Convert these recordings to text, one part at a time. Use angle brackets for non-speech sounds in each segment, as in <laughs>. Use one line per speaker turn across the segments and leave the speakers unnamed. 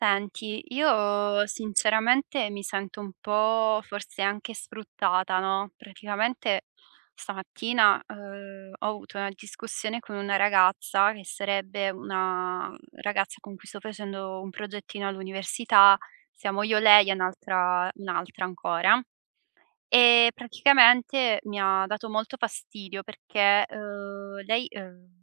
Senti, io sinceramente mi sento un po' forse anche sfruttata, no, praticamente stamattina, ho avuto una discussione con una ragazza che sarebbe una ragazza con cui sto facendo un progettino all'università, siamo io, lei e un'altra ancora e praticamente mi ha dato molto fastidio perché, lei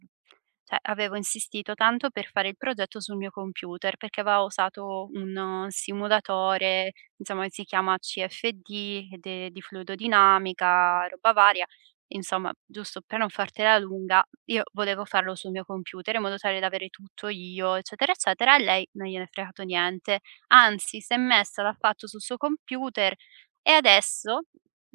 cioè avevo insistito tanto per fare il progetto sul mio computer, perché aveva usato un simulatore, insomma, che si chiama CFD ed è di fluidodinamica, roba varia. Insomma, giusto per non fartela lunga, io volevo farlo sul mio computer in modo tale da avere tutto io, eccetera, eccetera, e lei non gliene è fregato niente. Anzi, s'è messa, l'ha fatto sul suo computer e adesso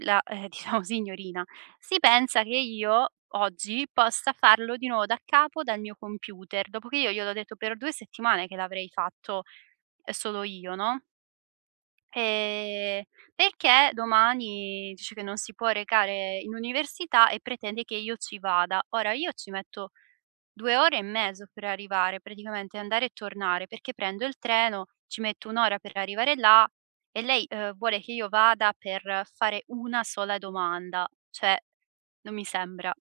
la <laughs> diciamo signorina, si pensa che io oggi possa farlo di nuovo daccapo dal mio computer, dopo che io gliel'ho detto per 2 settimane che l'avrei fatto, solo io, no, ehm, perché domani dice che non si può recare in università e pretende che io ci vada. Ora io ci metto 2 ore e mezzo per arrivare, praticamente andare e tornare, perché prendo il treno, ci metto 1 ora per arrivare là e lei, vuole che io vada per fare una sola domanda. Cioè non mi sembra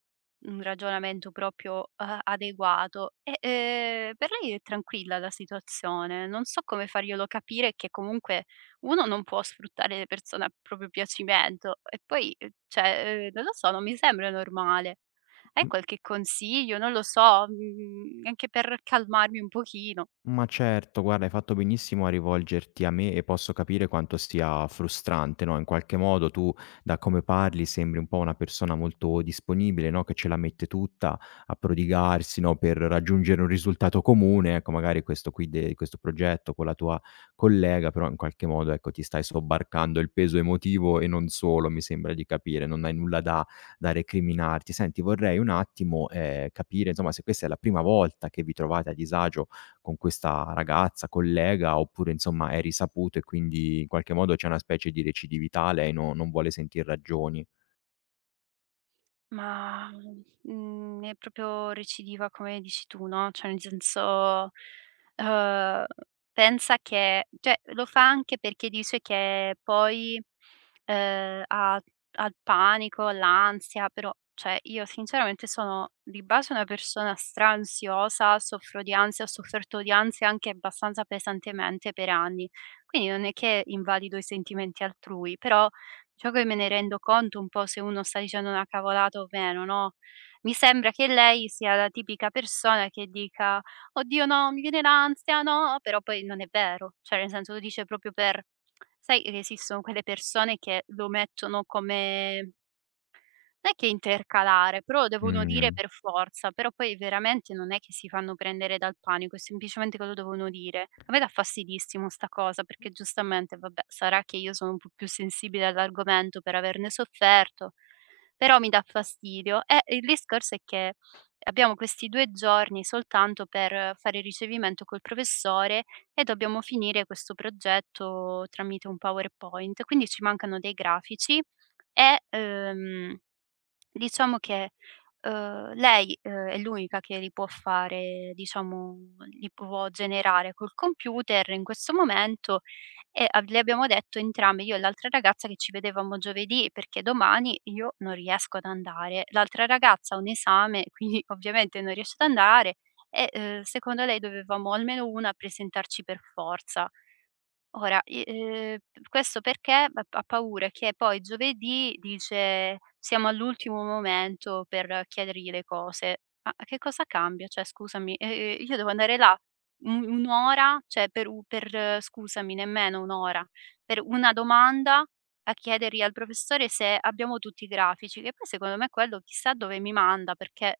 un ragionamento proprio, adeguato e, per lei è tranquilla la situazione. Non so come farglielo capire che comunque uno non può sfruttare le persone a proprio piacimento e poi, non lo so, non mi sembra normale. Hai
M,
qualche consiglio? Non lo so, mhmm, anche per calmarmi un pochino.
ma certo, guarda, hai fatto benissimo a rivolgerti a me e posso capire quanto sia frustrante, no, in qualche modo tu, da come parli, sembri un po' una persona molto disponibile, no, che ce la mette tutta a prodigarsi, no, per raggiungere un risultato comune, ecco, magari questo qui de questo progetto con la tua collega, però in qualche modo, ecco, ti stai sobbarcando il peso emotivo e non solo, mi sembra di capire, non hai nulla da recriminarti. Senti, vorrei un attimo, capire insomma se questa è la prima volta che vi trovate a disagio con questa ragazza, collega, oppure insomma è risaputo e quindi in qualche modo c'è una specie di recidività, lei no, non vuole sentir ragioni.
Ma, mhmm, è proprio recidiva come dici tu, no, cioè nel senso, uhm, pensa che, cioè, lo fa anche perché dice che poi, ehm, ha ha il panico, l'ansia, però cioè io sinceramente sono di base una persona stra-ansiosa, soffro di ansia, ho sofferto di ansia anche abbastanza pesantemente per anni, quindi non è che invalido i sentimenti altrui, però ciò che me ne rendo conto un po' se uno sta dicendo una cavolata o meno, no, mi sembra che lei sia la tipica persona che dica: "Oddio no, mi viene l'ansia, no", però poi non è vero. Cioè nel senso lo dice proprio per, sai, che esistono quelle persone che lo mettono come non è che intercalare, però lo devono dire
Mh.
per forza, però poi veramente non è che si fanno prendere dal panico, è semplicemente che lo devono dire. A me dà fastidissimo sta cosa, perché giustamente, vabbè, sarà che io sono un po' più sensibile all'argomento per averne sofferto, però mi dà fastidio. E il discorso è che abbiamo questi 2 giorni soltanto per fare il ricevimento col professore e dobbiamo finire questo progetto tramite un PowerPoint, quindi ci mancano dei grafici e, diciamo che, lei è l'unica che li può fare, diciamo, li può generare col computer in questo momento e ab le abbiamo detto entrambe, io e l'altra ragazza, che ci vedevamo giovedì, perché domani io non riesco ad andare. L'altra ragazza ha un esame, quindi <laughs> ovviamente non riesce ad andare e, secondo lei dovevamo almeno una presentarci per forza. Ora, i p questo perché ha paura che poi giovedì dice: "Siamo all'ultimo momento per chiedergli le cose". Ma che cosa cambia? Cioè scusami, io devo andare là un'ora, cioè per u per scusami, nemmeno un'ora, per una domanda, a chiedergli al professore se abbiamo tutti i grafici, che poi secondo me quello chissà dove mi manda perché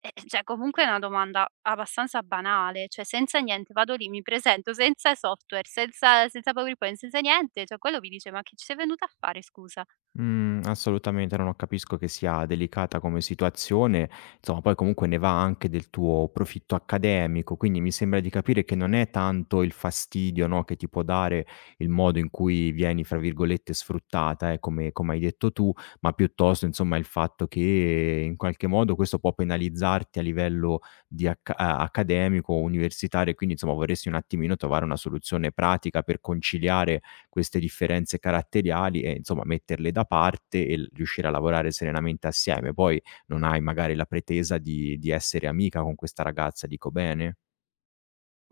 cioè comunque è una domanda abbastanza banale, cioè senza niente vado lì, mi presento senza software, senza PowerPoint, senza niente, cioè quello mi dice: "Ma che ci sei venuta a fare, scusa?"
Mhmm, assolutamente, no, no, capisco che sia delicata come situazione, insomma poi comunque ne va anche del tuo profitto accademico, quindi mi sembra di capire che non è tanto il fastidio, no, che ti può dare il modo in cui vieni, fra virgolette, "sfruttata", come hai detto tu, ma piuttosto insomma il fatto che in qualche modo questo può penalizzarti a livello di accademico, universitario, e quindi insomma vorresti un attimino trovare una soluzione pratica per conciliare queste differenze caratteriali e insomma metterle da parte e l riuscire a lavorare serenamente assieme. Poi non hai magari la pretesa di essere amica con questa ragazza, dico bene?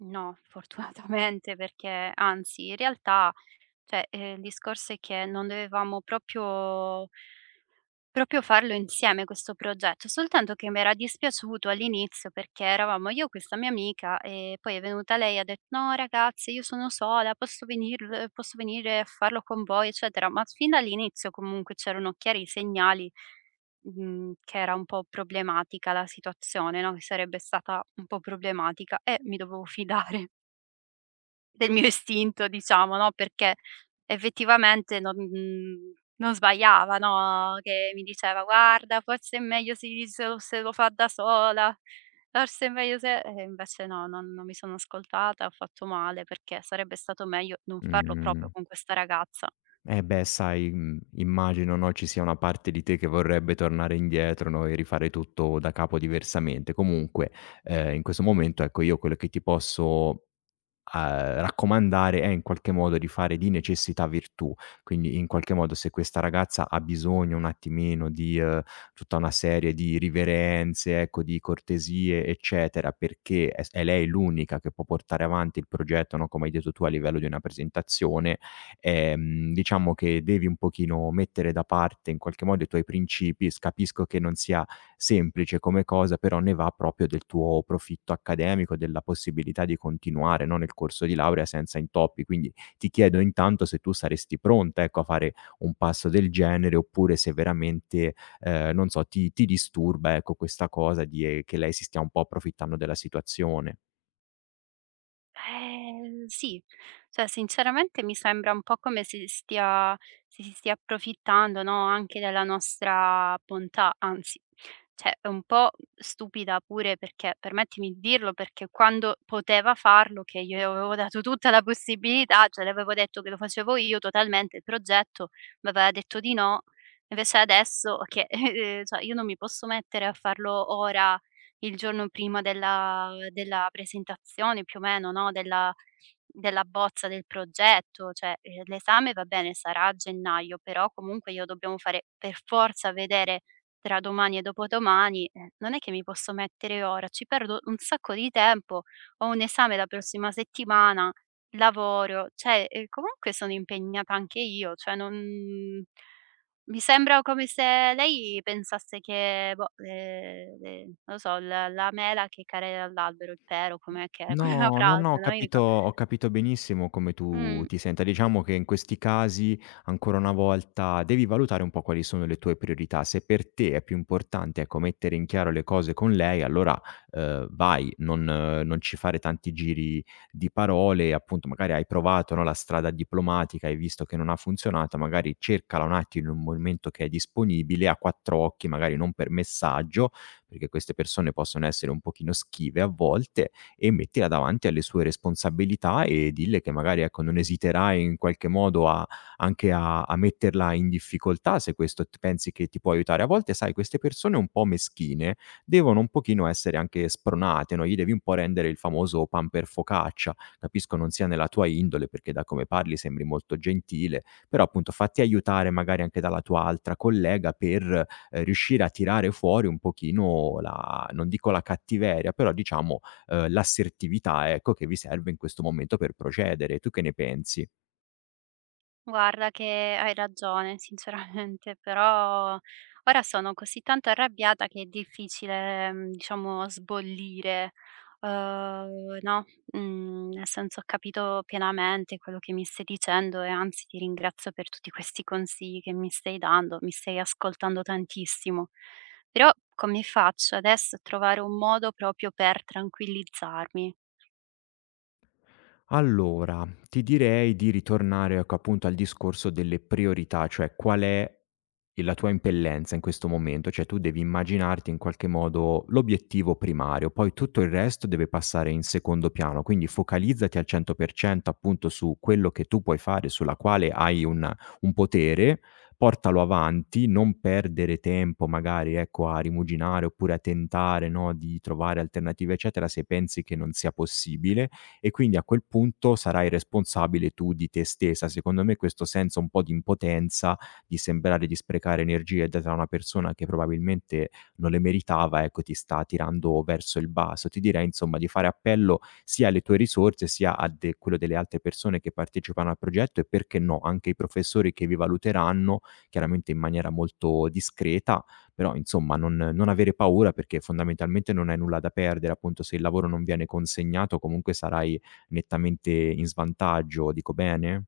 No, <laughs> fortunatamente, perché anzi in realtà, cioè, il discorso è che non dovevamo proprio farlo insieme questo progetto, soltanto che m'era dispiaciuto all'inizio perché eravamo io e questa mia amica e poi è venuta lei e ha detto: "No ragazze, io sono sola, posso venire a farlo con voi", eccetera. Ma fin dall'inizio comunque c'erano chiari segnali, mhmm, che era un po' problematica la situazione, no, che sarebbe stata un po' problematica e mi dovevo fidare del mio istinto, diciamo, no, perché effettivamente non, mhmm, non sbagliava, no, che mi diceva: "Guarda, forse è meglio se lo, se lo fa da sola, forse è meglio se" e invece no, non mi sono ascoltata, ho fatto male perché sarebbe stato meglio non farlo proprio
Mhmm,
con questa ragazza.
eh beh sai, mhmm, immagino, no, ci sia una parte di te che vorrebbe tornare indietro, no, e rifare tutto da capo diversamente. Comunque, in questo momento, ecco, io quello che ti posso raccomandare è in qualche modo di fare di necessità virtù. Quindi in qualche modo se questa ragazza ha bisogno un attimino di, tutta una serie di riverenze, ecco, di cortesie, eccetera, perché è lei l'unica che può portare avanti il progetto, no, come hai detto tu a livello di una presentazione, diciamo che devi un pochino mettere da parte in qualche modo i tuoi principi. S Capisco che non sia semplice come cosa, però ne va proprio del tuo profitto accademico, della possibilità di continuare, no, nel corso di laurea senza intoppi. Quindi ti chiedo intanto se tu saresti pronta, ecco, a fare un passo del genere oppure se veramente, non so, ti disturba, ecco, questa cosa di che lei si stia un po' approfittando della situazione.
Sì. Cioè, sinceramente mi sembra un po' come se si stia approfittando, no, anche della nostra bontà, anzi, cioè è un po' stupida pure, perché permettimi di dirlo, perché quando poteva farlo, che gli avevo dato tutta la possibilità, cioè le avevo detto che lo facevo io totalmente il progetto, m'aveva detto di no, invece adesso che, <laughs> cioè io non mi posso mettere a farlo ora, il giorno prima della presentazione più o meno, no, della bozza del progetto, cioè, l'esame va bene sarà a gennaio, però comunque io dobbiamo fare per forza vedere tra domani e dopodomani, non è che mi posso mettere ora, ci perdo un sacco di tempo, ho un esame la prossima settimana, lavoro, cioè, comunque sono impegnata anche io, cioè non mi sembra come se lei pensasse che, boh, le non lo so, la mela che cade dall'albero, il pero, com'è che è <laughs> quella
No, no, no, ho
frase, no, io
capito,
dico
benissimo come tu
mh.
ti senta. Diciamo che in questi casi, ancora una volta, devi valutare un po' quali sono le tue priorità. Se per te è più importante, ecco, mettere in chiaro le cose con lei, allora, vai, non ci fare tanti giri di parole. Appunto, magari hai provato, no, la strada diplomatica, hai visto che non ha funzionato, magari cercala un attimo in un momento che è disponibile, a quattro occhi, magari non per messaggio, perché queste persone possono essere un pochino schive a volte, e mettila davanti alle sue responsabilità e dille che magari, ecco, non esiterai in qualche modo a anche a a metterla in difficoltà se questo t pensi che ti può aiutare. A volte, sai, queste persone un po' meschine devono un pochino essere anche spronate, no, gli devi un po' rendere il famoso pan per focaccia. Capisco non sia nella tua indole, perché da come parli sembri molto gentile, però appunto fatti aiutare magari anche dalla tua altra collega per, riuscire a tirare fuori un pochino la, non dico la cattiveria, però diciamo l'assertività, ecco, che vi serve in questo momento per procedere. Tu che ne pensi?
Guarda, che hai ragione sinceramente, però ora sono così tanto arrabbiata che è difficile, mhmm, diciamo, sbollire, no, mhmm, nel senso ho capito pienamente quello che mi stai dicendo e anzi ti ringrazio per tutti questi consigli che mi stai dando, mi stai ascoltando tantissimo. Però come faccio adesso a trovare un modo proprio per tranquillizzarmi?
Allora, ti direi di ritornare, ecco, appunto al discorso delle priorità, cioè qual è la tua impellenza in questo momento, cioè tu devi immaginarti in qualche modo l'obiettivo primario, poi tutto il resto deve passare in secondo piano, quindi focalizzati al 100% appunto su quello che tu puoi fare, sulla quale hai un potere, portalo avanti, non perdere tempo magari ecco a rimuginare oppure a tentare, no, di trovare alternative eccetera, se pensi che non sia possibile, e quindi a quel punto sarai responsabile tu di te stessa. Secondo me questo senso un po' di impotenza, di sembrare di sprecare energie date a una persona che probabilmente non le meritava, ecco, ti sta tirando verso il basso. Ti direi insomma di fare appello sia alle tue risorse, sia a de quello delle altre persone che partecipano al progetto e, perché no, anche i professori che vi valuteranno, chiaramente in maniera molto discreta, però insomma non avere paura perché fondamentalmente non hai nulla da perdere, appunto se il lavoro non viene consegnato comunque sarai nettamente in svantaggio, dico bene?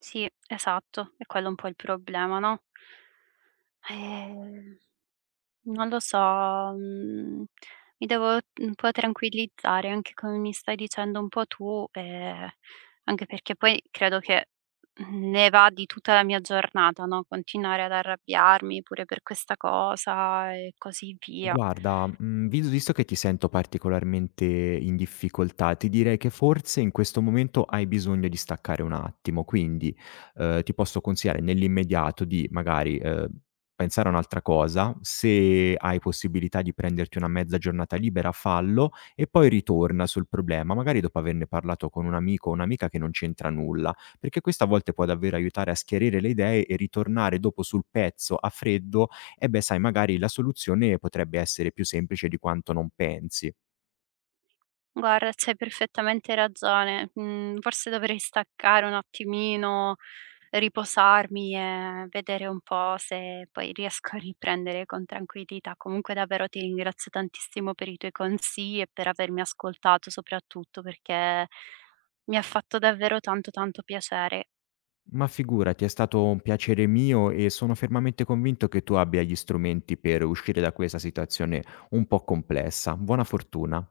Sì, esatto, è quello un po' il problema, no? Ehm Non lo so, mhmm, mi devo un po' tranquillizzare, anche come mi stai dicendo un po' tu, anche perché poi credo che ne va di tutta la mia giornata, no, continuare ad arrabbiarmi pure per questa cosa e così via.
Guarda, mhmm, visto che ti sento particolarmente in difficoltà, ti direi che forse in questo momento hai bisogno di staccare un attimo, quindi, ti posso consigliare nell'immediato di magari, pensare a un'altra cosa, se hai possibilità di prenderti una mezza giornata libera fallo, e poi ritorna sul problema, magari dopo averne parlato con un amico o un'amica che non c'entra nulla, perché questo a volte può davvero aiutare a schiarire le idee e ritornare dopo sul pezzo a freddo. Eh beh, sai, magari la soluzione potrebbe essere più semplice di quanto non pensi.
Guarda, c'hai perfettamente ragione. Mhmm, forse dovrei staccare un attimino, riposarmi e vedere un po' se poi riesco a riprendere con tranquillità. Comunque davvero ti ringrazio tantissimo per i tuoi consigli e per avermi ascoltato soprattutto, perché mi ha fatto davvero tanto, tanto piacere.
Ma figurati, è stato un piacere mio e sono fermamente convinto che tu abbia gli strumenti per uscire da questa situazione un po' complessa. Buona fortuna.